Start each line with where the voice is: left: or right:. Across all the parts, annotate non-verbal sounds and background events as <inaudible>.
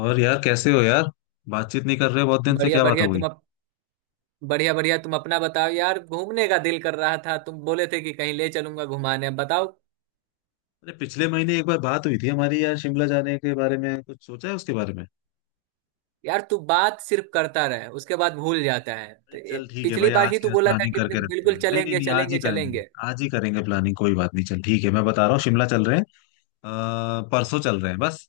left: और यार कैसे हो यार। बातचीत नहीं कर रहे बहुत दिन से,
right: बढ़िया
left: क्या बात
right: बढ़िया
left: हो गई?
right: तुम अप, बढ़िया बढ़िया तुम अपना बताओ यार, घूमने का दिल कर रहा था। तुम बोले थे कि कहीं ले चलूंगा घुमाने, अब बताओ।
left: अरे पिछले महीने एक बार बात हुई थी हमारी यार, शिमला जाने के बारे में कुछ सोचा है उसके बारे में?
right: यार, तू बात सिर्फ करता रहे, उसके बाद भूल जाता है।
left: अरे
right: तो
left: चल ठीक है
right: पिछली
left: भाई,
right: बार
left: आज
right: ही
left: की
right: तू
left: आज
right: बोला था
left: प्लानिंग
right: कि
left: करके रखते हैं।
right: बिल्कुल
left: नहीं नहीं
right: चलेंगे
left: नहीं, आज ही
right: चलेंगे
left: करेंगे।
right: चलेंगे।
left: आज ही करेंगे प्लानिंग, कोई बात नहीं। चल ठीक है, मैं बता रहा हूँ शिमला चल रहे हैं। परसों चल रहे हैं बस।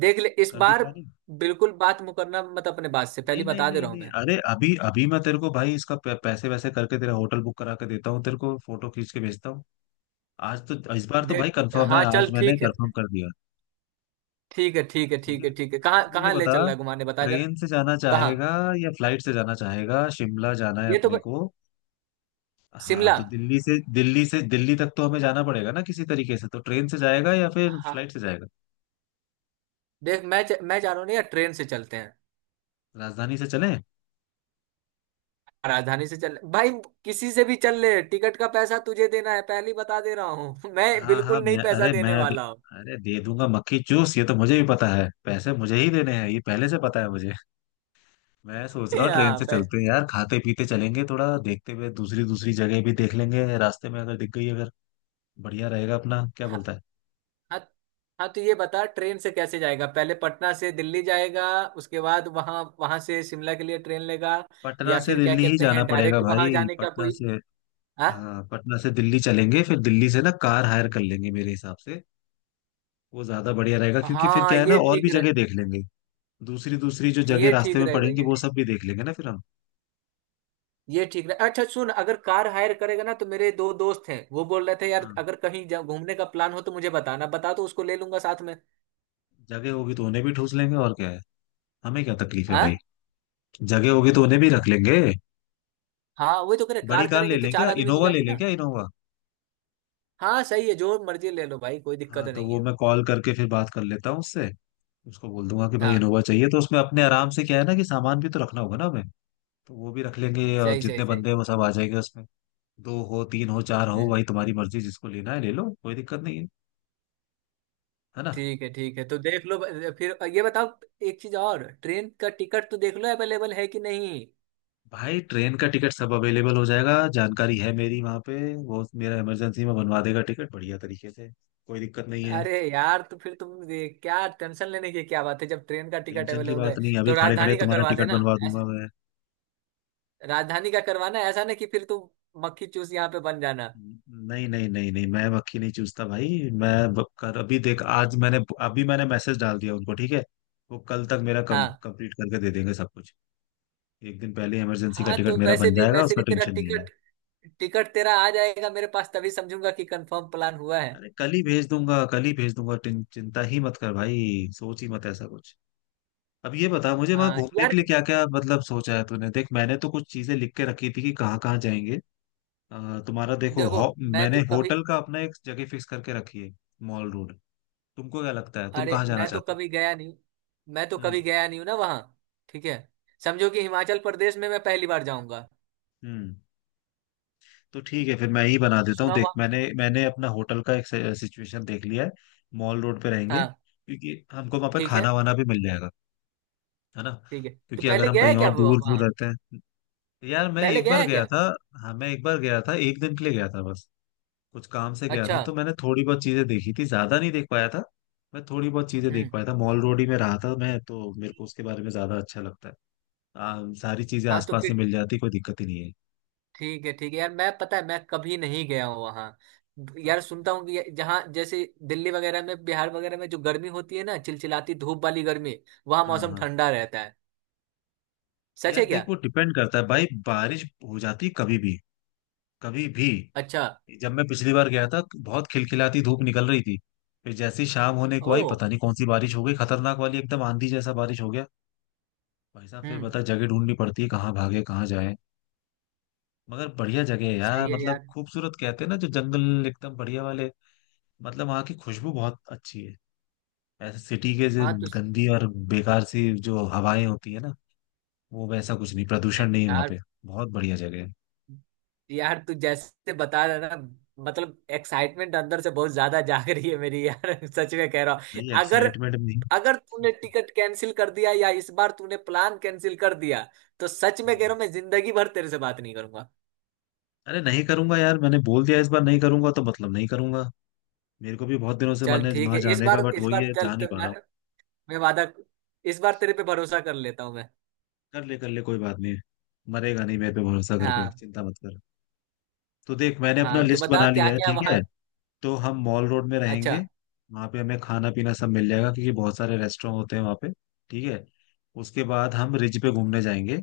right: देख ले इस
left: कर दी
right: बार,
left: प्लानिंग।
right: बिल्कुल बात मुकरना मत अपने बात से।
left: नहीं
right: पहले
left: नहीं
right: बता दे
left: नहीं
right: रहा हूं
left: नहीं,
right: मैं।
left: अरे अभी अभी मैं तेरे को भाई इसका पैसे वैसे करके तेरा होटल बुक करा के देता हूँ, तेरे को फोटो खींच के भेजता हूँ। आज तो, इस बार तो
right: देख।
left: भाई कंफर्म है,
right: हाँ,
left: आज
right: चल
left: मैंने
right: ठीक
left: कंफर्म
right: है।
left: कर दिया।
right: ठीक है, ठीक है,
left: ठीक
right: ठीक
left: है,
right: है, ठीक है,
left: अब
right: कहाँ
left: मुझे ये
right: कहाँ ले
left: बता,
right: चल रहा है घुमाने, बता जरा।
left: ट्रेन से जाना
right: कहाँ?
left: चाहेगा या फ्लाइट से जाना चाहेगा? शिमला जाना है
right: ये तो
left: अपने
right: ब-
left: को। हाँ
right: शिमला।
left: तो दिल्ली से, दिल्ली तक तो हमें जाना पड़ेगा ना किसी तरीके से, तो ट्रेन से जाएगा या फिर
right: हाँ।
left: फ्लाइट से जाएगा?
right: देख, मैं जा रहा हूँ ना यार, ट्रेन से चलते हैं।
left: राजधानी से चले।
right: राजधानी से चल भाई। किसी से भी चल ले, टिकट का पैसा तुझे देना है, पहले ही बता दे रहा हूँ <laughs> मैं
left: हाँ हाँ,
right: बिल्कुल नहीं
left: मैं
right: पैसा
left: अरे मैं
right: देने
left: दे,
right: वाला हूँ।
left: अरे दे दूंगा, मक्खी चूस। ये तो मुझे भी पता है पैसे मुझे ही देने हैं, ये पहले से पता है मुझे। मैं सोच रहा
right: <laughs>
left: हूँ ट्रेन
right: हाँ
left: से
right: पह-
left: चलते हैं यार, खाते पीते चलेंगे, थोड़ा देखते हुए दूसरी दूसरी जगह भी देख लेंगे रास्ते में, अगर दिख गई अगर। बढ़िया रहेगा, अपना क्या
right: हाँ
left: बोलता है?
right: हाँ। हाँ, तो ये बता ट्रेन से कैसे जाएगा? पहले पटना से दिल्ली जाएगा, उसके बाद वहां वहां से शिमला के लिए ट्रेन लेगा?
left: पटना
right: या
left: से
right: फिर क्या
left: दिल्ली ही
right: कहते
left: जाना
right: हैं,
left: पड़ेगा
right: डायरेक्ट
left: भाई,
right: वहां जाने का
left: पटना
right: कोई?
left: से।
right: हाँ।
left: हाँ पटना से दिल्ली चलेंगे, फिर दिल्ली से ना कार हायर कर लेंगे मेरे हिसाब से। वो ज्यादा बढ़िया रहेगा, क्योंकि फिर
right: हाँ,
left: क्या है ना,
right: ये
left: और भी
right: ठीक
left: जगह
right: रहे।
left: देख लेंगे। दूसरी दूसरी जो जगह
right: ये
left: रास्ते
right: ठीक
left: में
right: रहेगा,
left: पड़ेंगी
right: ये
left: वो सब
right: ठीक।
left: भी देख लेंगे ना फिर हम।
right: ये ठीक रहे। अच्छा सुन, अगर कार हायर करेगा ना, तो मेरे दो दोस्त हैं, वो बोल रहे थे यार,
left: हाँ,
right: अगर कहीं घूमने का प्लान हो तो मुझे बताना, बता तो उसको ले लूंगा साथ में।
left: जगह होगी तो उन्हें भी ठूस लेंगे, और क्या है। हमें क्या तकलीफ है
right: हाँ।
left: भाई। जगह होगी तो उन्हें भी रख लेंगे।
right: हाँ, वही तो कह रहे,
left: बड़ी
right: कार
left: कार ले
right: करेंगे तो
left: लें
right: चार
left: क्या,
right: आदमी हो
left: इनोवा ले
right: जाएंगे
left: लें
right: ना।
left: क्या, इनोवा।
right: हाँ सही है, जो मर्जी ले लो भाई, कोई
left: हाँ
right: दिक्कत
left: तो
right: नहीं
left: वो
right: है।
left: मैं कॉल करके फिर बात कर लेता हूँ उससे। उसको बोल दूंगा कि भाई
right: हाँ।
left: इनोवा चाहिए, तो उसमें अपने आराम से, क्या है ना कि सामान भी तो रखना होगा ना हमें। तो वो भी रख लेंगे, और
right: सही सही
left: जितने
right: सही।
left: बंदे हैं वो सब आ जाएंगे उसमें। दो हो, तीन हो, चार हो,
right: हम्म,
left: भाई तुम्हारी मर्जी, जिसको लेना है ले लो, कोई दिक्कत नहीं है। है ना?
right: ठीक है, ठीक है, तो देख लो। फिर ये बताओ, एक चीज और, ट्रेन का टिकट तो देख लो अवेलेबल है कि नहीं।
left: भाई ट्रेन का टिकट सब अवेलेबल हो जाएगा, जानकारी है मेरी वहां पे। वो मेरा इमरजेंसी में बनवा देगा टिकट बढ़िया तरीके से। कोई दिक्कत नहीं है।
right: अरे यार, तो फिर तुम ये क्या टेंशन लेने की क्या बात है, जब ट्रेन का टिकट
left: टेंशन की
right: अवेलेबल
left: बात
right: है।
left: नहीं, अभी
right: तो
left: खड़े खड़े
right: राजधानी का
left: तुम्हारा
right: करवा
left: टिकट
right: देना।
left: बनवा
right: ऐसा।
left: दूंगा मैं।
right: राजधानी का करवाना, ऐसा ना कि फिर तुम मक्खी चूस यहाँ पे बन जाना।
left: नहीं नहीं नहीं नहीं, मैं मक्खी नहीं चूसता भाई। मैं ब- कर अभी देख, आज मैंने, अभी मैंने मैसेज डाल दिया उनको, ठीक है। वो कल तक मेरा कम
right: हाँ।
left: कंप्लीट करके दे देंगे सब कुछ। एक दिन पहले इमरजेंसी का
right: हाँ,
left: टिकट
right: तो
left: मेरा बन जाएगा,
right: वैसे
left: उसका
right: भी तेरा
left: टेंशन नहीं है।
right: टिकट टिकट तेरा आ जाएगा मेरे पास, तभी समझूंगा कि कंफर्म प्लान हुआ है।
left: अरे कल ही भेज दूंगा, कल ही भेज दूंगा। चिंता ही मत कर भाई। सोच ही मत ऐसा कुछ। अब ये बता मुझे, वहां
right: हाँ
left: घूमने
right: यार।
left: के लिए क्या क्या मतलब सोचा है तूने? देख मैंने तो कुछ चीजें लिख के रखी थी कि कहाँ कहाँ जाएंगे। तुम्हारा देखो
right: देखो। मैं
left: मैंने
right: तो कभी।
left: होटल का अपना एक जगह फिक्स करके रखी है। Mall Road. तुमको क्या लगता है, तुम
right: अरे,
left: कहाँ जाना
right: मैं तो
left: चाहते हो?
right: कभी गया नहीं हूँ। मैं तो
left: हम्म,
right: कभी गया नहीं हूँ ना वहाँ। ठीक है। समझो कि हिमाचल प्रदेश में मैं पहली बार जाऊंगा।
left: हम्म। तो ठीक है, फिर मैं ही बना देता हूँ।
right: सुना
left: देख,
right: हुआ।
left: मैंने मैंने अपना होटल का एक सिचुएशन देख लिया है। मॉल रोड पे रहेंगे,
right: हाँ।
left: क्योंकि हमको वहां पे
right: ठीक
left: खाना
right: है,
left: वाना भी मिल जाएगा। है ना?
right: ठीक है। तो
left: क्योंकि अगर
right: पहले
left: हम
right: गया है
left: कहीं
right: क्या
left: और
right: वो
left: दूर
right: वहाँ?
left: दूर रहते हैं। यार मैं
right: पहले
left: एक
right: गया
left: बार
right: है
left: गया
right: क्या?
left: था। हाँ मैं एक बार गया था, एक दिन के लिए गया था बस। कुछ काम से गया
right: अच्छा।
left: था, तो मैंने थोड़ी बहुत चीजें देखी थी, ज्यादा नहीं देख पाया था। मैं थोड़ी बहुत चीजें देख
right: हम्म।
left: पाया था। मॉल रोड ही में रहा था मैं, तो मेरे को उसके बारे में ज्यादा अच्छा लगता है। सारी चीजें
right: हाँ तो
left: आसपास ही
right: फिर।
left: मिल जाती, कोई दिक्कत ही नहीं है।
right: ठीक है, ठीक है यार, मैं पता है मैं कभी नहीं गया हूँ वहाँ। यार
left: अच्छा।
right: सुनता हूँ कि जहाँ, जैसे दिल्ली वगैरह में, बिहार वगैरह में जो गर्मी होती है ना, चिलचिलाती धूप वाली गर्मी, वहाँ
left: हाँ
right: मौसम
left: हाँ,
right: ठंडा रहता है, सच
left: यार
right: है क्या?
left: देख, वो डिपेंड करता है भाई, बारिश हो जाती कभी भी। कभी भी।
right: अच्छा।
left: जब मैं पिछली बार गया था, बहुत खिलखिलाती धूप निकल रही थी। फिर जैसी शाम होने को
right: ओ।
left: आई, पता नहीं कौन सी बारिश हो गई, खतरनाक वाली, एकदम आंधी जैसा बारिश हो गया। भाई साहब फिर
right: हम्म।
left: बता, जगह ढूंढनी पड़ती है, कहाँ भागे कहाँ जाए। मगर बढ़िया जगह है यार,
right: सही है
left: मतलब
right: यार।
left: खूबसूरत, कहते हैं ना जो जंगल एकदम बढ़िया वाले। मतलब वहाँ की खुशबू बहुत अच्छी है। ऐसे सिटी के जो
right: हाँ तो।
left: गंदी और बेकार सी जो हवाएं होती है ना, वो वैसा कुछ नहीं, प्रदूषण नहीं वहाँ
right: यार
left: पे। बहुत बढ़िया जगह है।
right: यार, तू जैसे बता रहा है ना, मतलब एक्साइटमेंट अंदर से बहुत ज्यादा जाग रही है मेरी यार। <laughs> सच में कह रहा हूँ,
left: नहीं
right: अगर,
left: एक्साइटमेंट।
right: अगर तूने टिकट कैंसिल कर दिया या इस बार तूने प्लान कैंसिल कर दिया, तो सच में
left: हम्म।
right: कह रहा हूँ मैं जिंदगी भर तेरे से बात नहीं करूंगा।
left: अरे नहीं करूंगा यार, मैंने बोल दिया इस बार नहीं करूंगा तो मतलब नहीं करूंगा। मेरे को भी बहुत दिनों से मन
right: चल
left: है
right: ठीक
left: वहां
right: है,
left: जाने का, बट
right: इस
left: वही
right: बार
left: है,
right: चल।
left: जा नहीं
right: तो
left: पा
right: मैं,
left: रहा हूँ।
right: मैं वादा, इस बार तेरे पे भरोसा कर लेता हूँ मैं।
left: कर ले कर ले, कोई बात नहीं। मरेगा नहीं मेरे पे भरोसा कर, पे
right: हाँ।
left: चिंता मत कर। तो देख, मैंने अपना
right: हाँ, तो
left: लिस्ट
right: बता
left: बना
right: क्या
left: लिया है,
right: क्या
left: ठीक
right: वहाँ।
left: है। तो हम मॉल रोड में रहेंगे।
right: अच्छा।
left: वहां पे हमें खाना पीना सब मिल जाएगा, क्योंकि बहुत सारे रेस्टोरेंट होते हैं वहां पे। ठीक है। उसके बाद हम रिज पे घूमने जाएंगे।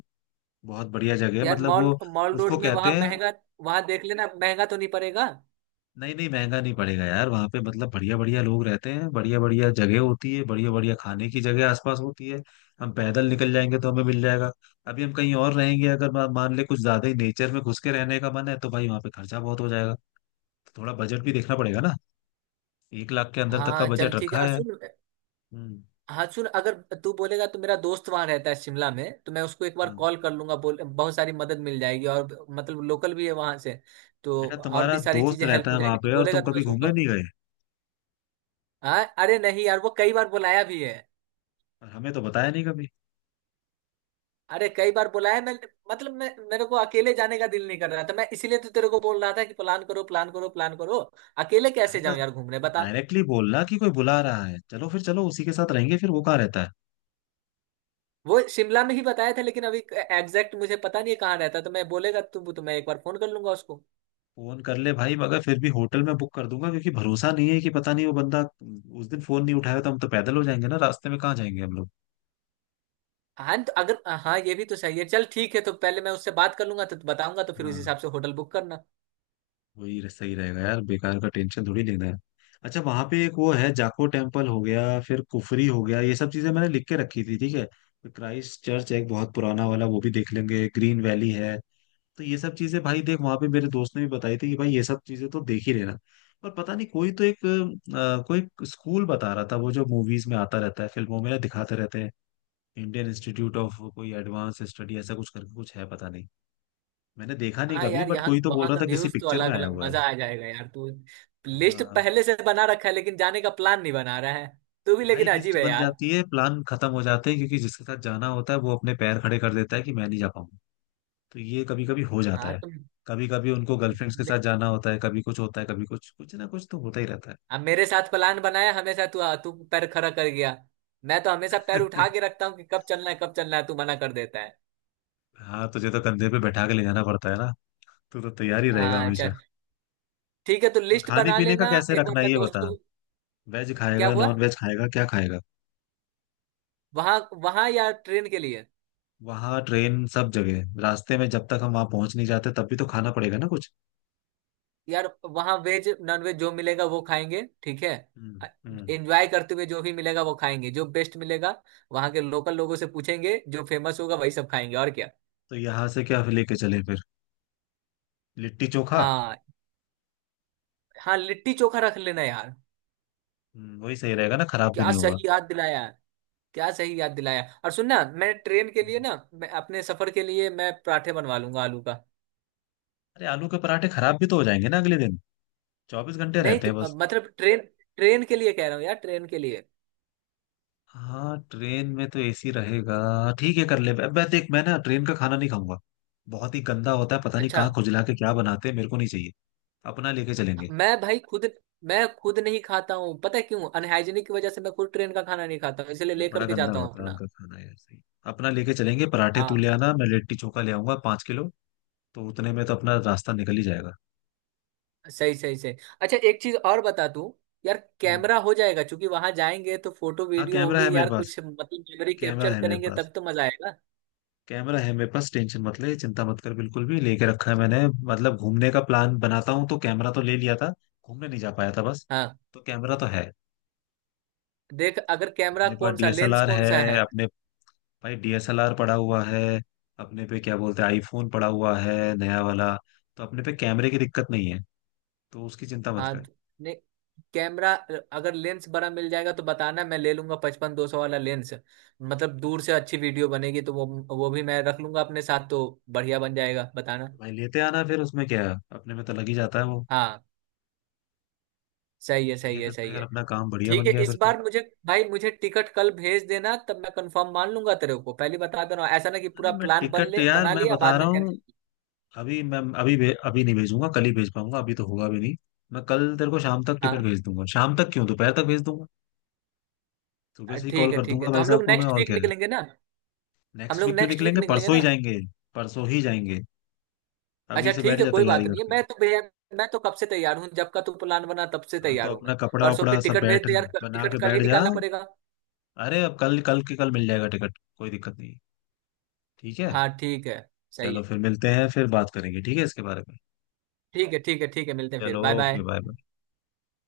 left: बहुत बढ़िया जगह है,
right: यार,
left: मतलब
right: मॉल
left: वो
right: मॉल
left: उसको
right: रोड में वहाँ
left: कहते हैं।
right: महंगा, वहाँ देख लेना महंगा तो नहीं पड़ेगा।
left: नहीं नहीं, महंगा नहीं पड़ेगा यार। वहां पे मतलब बढ़िया बढ़िया लोग रहते हैं, बढ़िया बढ़िया जगह होती है, बढ़िया बढ़िया खाने की जगह आसपास होती है। हम पैदल निकल जाएंगे तो हमें मिल जाएगा। अभी हम कहीं और रहेंगे, अगर मान ले कुछ ज्यादा ही नेचर में घुस के रहने का मन है, तो भाई वहां पे खर्चा बहुत हो जाएगा। तो थोड़ा बजट भी देखना पड़ेगा ना। एक लाख के अंदर तक का
right: हाँ चल
left: बजट
right: ठीक है,
left: रखा
right: और
left: है।
right: सुन।
left: हम्म।
right: हाँ सुन, अगर तू बोलेगा तो मेरा दोस्त वहां रहता है शिमला में, तो मैं उसको एक बार
left: हाँ।
right: कॉल कर लूंगा, बोल बहुत सारी मदद मिल जाएगी, और मतलब लोकल भी है वहां से, तो
left: बेटा
right: और
left: तुम्हारा
right: भी सारी
left: दोस्त
right: चीजें हेल्प
left: रहता
right: हो
left: है वहां
right: जाएगी। तू
left: पे, और
right: बोलेगा
left: तुम
right: तो मैं
left: कभी
right: उसको
left: घूमने नहीं गए?
right: हाँ। अरे नहीं यार, वो कई बार बुलाया भी है।
left: और हमें तो बताया नहीं कभी।
right: अरे कई बार बुलाया। मैं मतलब, मैं, मेरे को अकेले जाने का दिल नहीं कर रहा था, मैं इसीलिए तो तेरे को बोल रहा था कि प्लान करो प्लान करो प्लान करो। अकेले
left: अरे
right: कैसे
left: तो
right: जाऊं यार घूमने, बता।
left: डायरेक्टली बोलना कि कोई बुला रहा है, चलो फिर चलो उसी के साथ रहेंगे। फिर वो कहाँ रहता है?
right: वो शिमला में ही बताया था, लेकिन अभी एग्जैक्ट मुझे पता नहीं है कहाँ रहता, तो मैं, बोलेगा तू तो मैं एक बार फोन कर लूंगा उसको।
left: फोन कर ले भाई, मगर फिर भी होटल में बुक कर दूंगा, क्योंकि भरोसा नहीं है कि पता नहीं वो बंदा उस दिन फोन नहीं उठाया तो हम तो पैदल हो जाएंगे ना, रास्ते में कहाँ जाएंगे हम लोग।
right: हाँ तो अगर, हाँ ये भी तो सही है। चल ठीक है, तो पहले मैं उससे बात कर लूंगा तो बताऊंगा, तो फिर उस
left: हाँ,
right: हिसाब से होटल बुक करना।
left: सही रहेगा यार, बेकार का टेंशन थोड़ी लेना है। अच्छा वहां पे एक वो है, जाको टेम्पल हो गया, फिर कुफरी हो गया, ये सब चीजें मैंने लिख के रखी थी, ठीक है। फिर क्राइस्ट चर्च है एक बहुत पुराना वाला, वो भी देख लेंगे। ग्रीन वैली है। तो ये सब चीजें भाई, देख वहां पे मेरे दोस्त ने भी बताई थी कि भाई ये सब चीजें तो देख ही लेना। पर पता नहीं, कोई तो एक कोई स्कूल बता रहा था, वो जो मूवीज में आता रहता है, फिल्मों में ना दिखाते रहते हैं। इंडियन इंस्टीट्यूट ऑफ कोई एडवांस स्टडी ऐसा कुछ करके कुछ है, पता नहीं। मैंने देखा नहीं
right: हाँ
left: कभी,
right: यार,
left: बट
right: यहाँ
left: कोई तो बोल
right: वहाँ
left: रहा
right: का
left: था किसी
right: व्यूज तो
left: पिक्चर में
right: अलग
left: आया
right: अलग,
left: हुआ है।
right: मजा आ जाएगा यार। तू लिस्ट
left: अ,
right: पहले से बना रखा है लेकिन जाने का प्लान नहीं बना रहा है, तू भी
left: भाई
right: लेकिन
left: लिस्ट
right: अजीब है
left: बन
right: यार।
left: जाती है, प्लान खत्म हो जाते हैं, क्योंकि जिसके साथ जाना होता है वो अपने पैर खड़े कर देता है कि मैं नहीं जा पाऊंगा। तो ये कभी कभी हो जाता
right: हाँ
left: है।
right: तुम।
left: कभी कभी उनको
right: तु,
left: गर्लफ्रेंड्स के
right: मे,
left: साथ जाना होता है, कभी कुछ होता है, कभी कुछ, कुछ ना कुछ तो होता ही रहता है।
right: अब मेरे साथ प्लान बनाया हमेशा, तू तू पैर खड़ा कर गया। मैं तो हमेशा पैर उठा के रखता हूँ कि कब चलना है कब चलना है, तू मना कर देता है।
left: हाँ तुझे तो कंधे पे बैठा के ले जाना पड़ता है ना। तू तो तैयार ही रहेगा
right: हाँ
left: हमेशा।
right: चल ठीक है, तो
left: और
right: लिस्ट
left: खाने
right: बना
left: पीने का
right: लेना,
left: कैसे
right: एक बार
left: रखना है
right: मैं
left: ये
right: दोस्त
left: बता।
right: को।
left: वेज
right: क्या
left: खाएगा,
right: हुआ?
left: नॉन वेज खाएगा, क्या खाएगा?
right: वहाँ? वहाँ या ट्रेन के लिए?
left: वहाँ, ट्रेन, सब जगह, रास्ते में जब तक हम वहाँ पहुंच नहीं जाते तब भी तो खाना पड़ेगा ना कुछ।
right: यार, वहां वेज नॉन वेज जो मिलेगा वो खाएंगे, ठीक है।
left: हम्म, हम्म।
right: एंजॉय करते हुए जो भी मिलेगा वो खाएंगे, जो बेस्ट मिलेगा। वहां के लोकल लोगों से पूछेंगे, जो फेमस होगा वही सब खाएंगे, और क्या।
left: तो यहाँ से क्या लेके चले फिर? लिट्टी चोखा।
right: हाँ। हाँ, लिट्टी चोखा रख लेना यार।
left: वही सही रहेगा ना, खराब भी
right: क्या
left: नहीं होगा।
right: सही याद दिलाया। क्या सही याद दिलाया, और सुन ना, मैं ट्रेन के लिए
left: हम्म।
right: ना, मैं अपने सफर के लिए, मैं पराठे बनवा लूंगा आलू का।
left: अरे आलू के पराठे खराब भी तो हो जाएंगे ना अगले दिन। 24 घंटे
right: नहीं
left: रहते
right: तो,
left: हैं बस।
right: मतलब ट्रेन, ट्रेन के लिए कह रहा हूँ यार, ट्रेन के लिए।
left: हाँ ट्रेन में तो एसी रहेगा। ठीक है कर ले। मैं देख, मैं ना ट्रेन का खाना नहीं खाऊंगा। बहुत ही गंदा होता है, पता नहीं
right: अच्छा।
left: कहाँ खुजला के क्या बनाते हैं, मेरे को नहीं चाहिए। अपना लेके चलेंगे।
right: मैं भाई खुद, मैं खुद नहीं खाता हूँ, पता है क्यों? अनहाइजीनिक की वजह से मैं खुद ट्रेन का खाना नहीं खाता हूँ, इसलिए
left: अरे बड़ा
right: लेकर के
left: गंदा
right: जाता हूँ
left: होता है
right: अपना।
left: उनका खाना यार, सही। अपना लेके चलेंगे। पराठे तू
right: हाँ।
left: ले आना, मैं लिट्टी चोखा ले आऊंगा 5 किलो। तो उतने में तो अपना रास्ता निकल ही जाएगा।
right: सही सही सही। अच्छा एक चीज और, बता तू, यार
left: हाँ।
right: कैमरा हो जाएगा क्योंकि वहां जाएंगे तो फोटो
left: हाँ
right: वीडियो
left: कैमरा है
right: होगी
left: मेरे
right: यार
left: पास।
right: कुछ, मतलब मेमोरी
left: कैमरा
right: कैप्चर
left: है मेरे
right: करेंगे
left: पास।
right: तब तो मजा आएगा।
left: कैमरा है मेरे पास, टेंशन मत ले, चिंता मत कर, बिल्कुल भी, लेके रखा है मैंने। मतलब घूमने का प्लान बनाता हूँ तो कैमरा तो ले लिया था। घूमने नहीं जा पाया था बस।
right: हाँ।
left: तो कैमरा तो है।
right: देख अगर कैमरा,
left: अपने पास
right: कौन सा लेंस
left: डीएसएलआर
right: कौन
left: है।
right: सा है?
left: अपने, भाई डीएसएलआर पड़ा हुआ है। अपने पे क्या बोलते हैं, आईफोन पड़ा हुआ है नया वाला। तो अपने पे कैमरे की दिक्कत नहीं है। तो उसकी चिंता मत
right: हाँ
left: कर।
right: तो। नहीं। कैमरा। अगर लेंस बड़ा मिल जाएगा तो बताना, मैं ले लूंगा, 55-200 वाला लेंस, मतलब दूर से अच्छी वीडियो बनेगी, तो वो भी मैं रख लूंगा अपने साथ, तो बढ़िया बन जाएगा, बताना।
left: भाई लेते आना, फिर उसमें क्या है, अपने में तो लग ही जाता है वो।
right: हाँ। सही है,
left: ये
right: सही है,
left: फिर तो
right: सही
left: यार
right: है।
left: अपना काम बढ़िया बन
right: ठीक है,
left: गया
right: इस
left: फिर तो।
right: बार मुझे, भाई मुझे टिकट कल भेज देना, तब मैं कंफर्म मान लूंगा, तेरे को पहले बता दे रहा हूँ, ऐसा ना कि
left: अरे
right: पूरा
left: मैं
right: प्लान बन
left: टिकट
right: ले
left: यार,
right: बना
left: मैं
right: लिया,
left: बता
right: बाद
left: रहा
right: में
left: हूँ।
right: कैंसिल।
left: अभी मैं अभी भे, अभी नहीं भेजूंगा, कल ही भेज पाऊंगा, अभी तो होगा भी नहीं। मैं कल तेरे को शाम तक टिकट
right: हाँ
left: भेज दूंगा। शाम तक क्यों, दोपहर तक भेज दूंगा। सुबह से ही कॉल
right: ठीक है,
left: कर
right: ठीक है,
left: दूंगा
right: तो
left: भाई
right: हम
left: साहब
right: लोग
left: को मैं,
right: नेक्स्ट
left: और
right: वीक
left: क्या है।
right: निकलेंगे ना? हम
left: नेक्स्ट
right: लोग
left: वीक क्यों
right: नेक्स्ट वीक
left: निकलेंगे,
right: निकलेंगे
left: परसों ही
right: ना?
left: जाएंगे। परसों ही जाएंगे, अभी
right: अच्छा
left: से
right: ठीक
left: बैठ
right: है,
left: जा
right: कोई
left: तैयारी
right: बात नहीं है,
left: करके।
right: मैं तो भैया, मैं तो कब से तैयार हूँ, जब का तू प्लान बना तब से
left: हाँ
right: तैयार
left: तो
right: हूँ
left: अपना
right: मैं।
left: कपड़ा
right: परसों
left: वपड़ा
right: फिर
left: सब
right: टिकट भेज
left: बैठ,
right: दे यार,
left: बना
right: टिकट
left: के
right: कल ही
left: बैठ जा।
right: निकालना पड़ेगा।
left: अरे अब कल, कल के कल मिल जाएगा टिकट, कोई दिक्कत नहीं। ठीक है।
right: हाँ ठीक है। सही है।
left: चलो फिर मिलते हैं, फिर बात करेंगे ठीक है इसके बारे में।
right: ठीक है, ठीक है, ठीक है, मिलते हैं फिर,
left: चलो
right: बाय
left: ओके,
right: बाय।
left: बाय।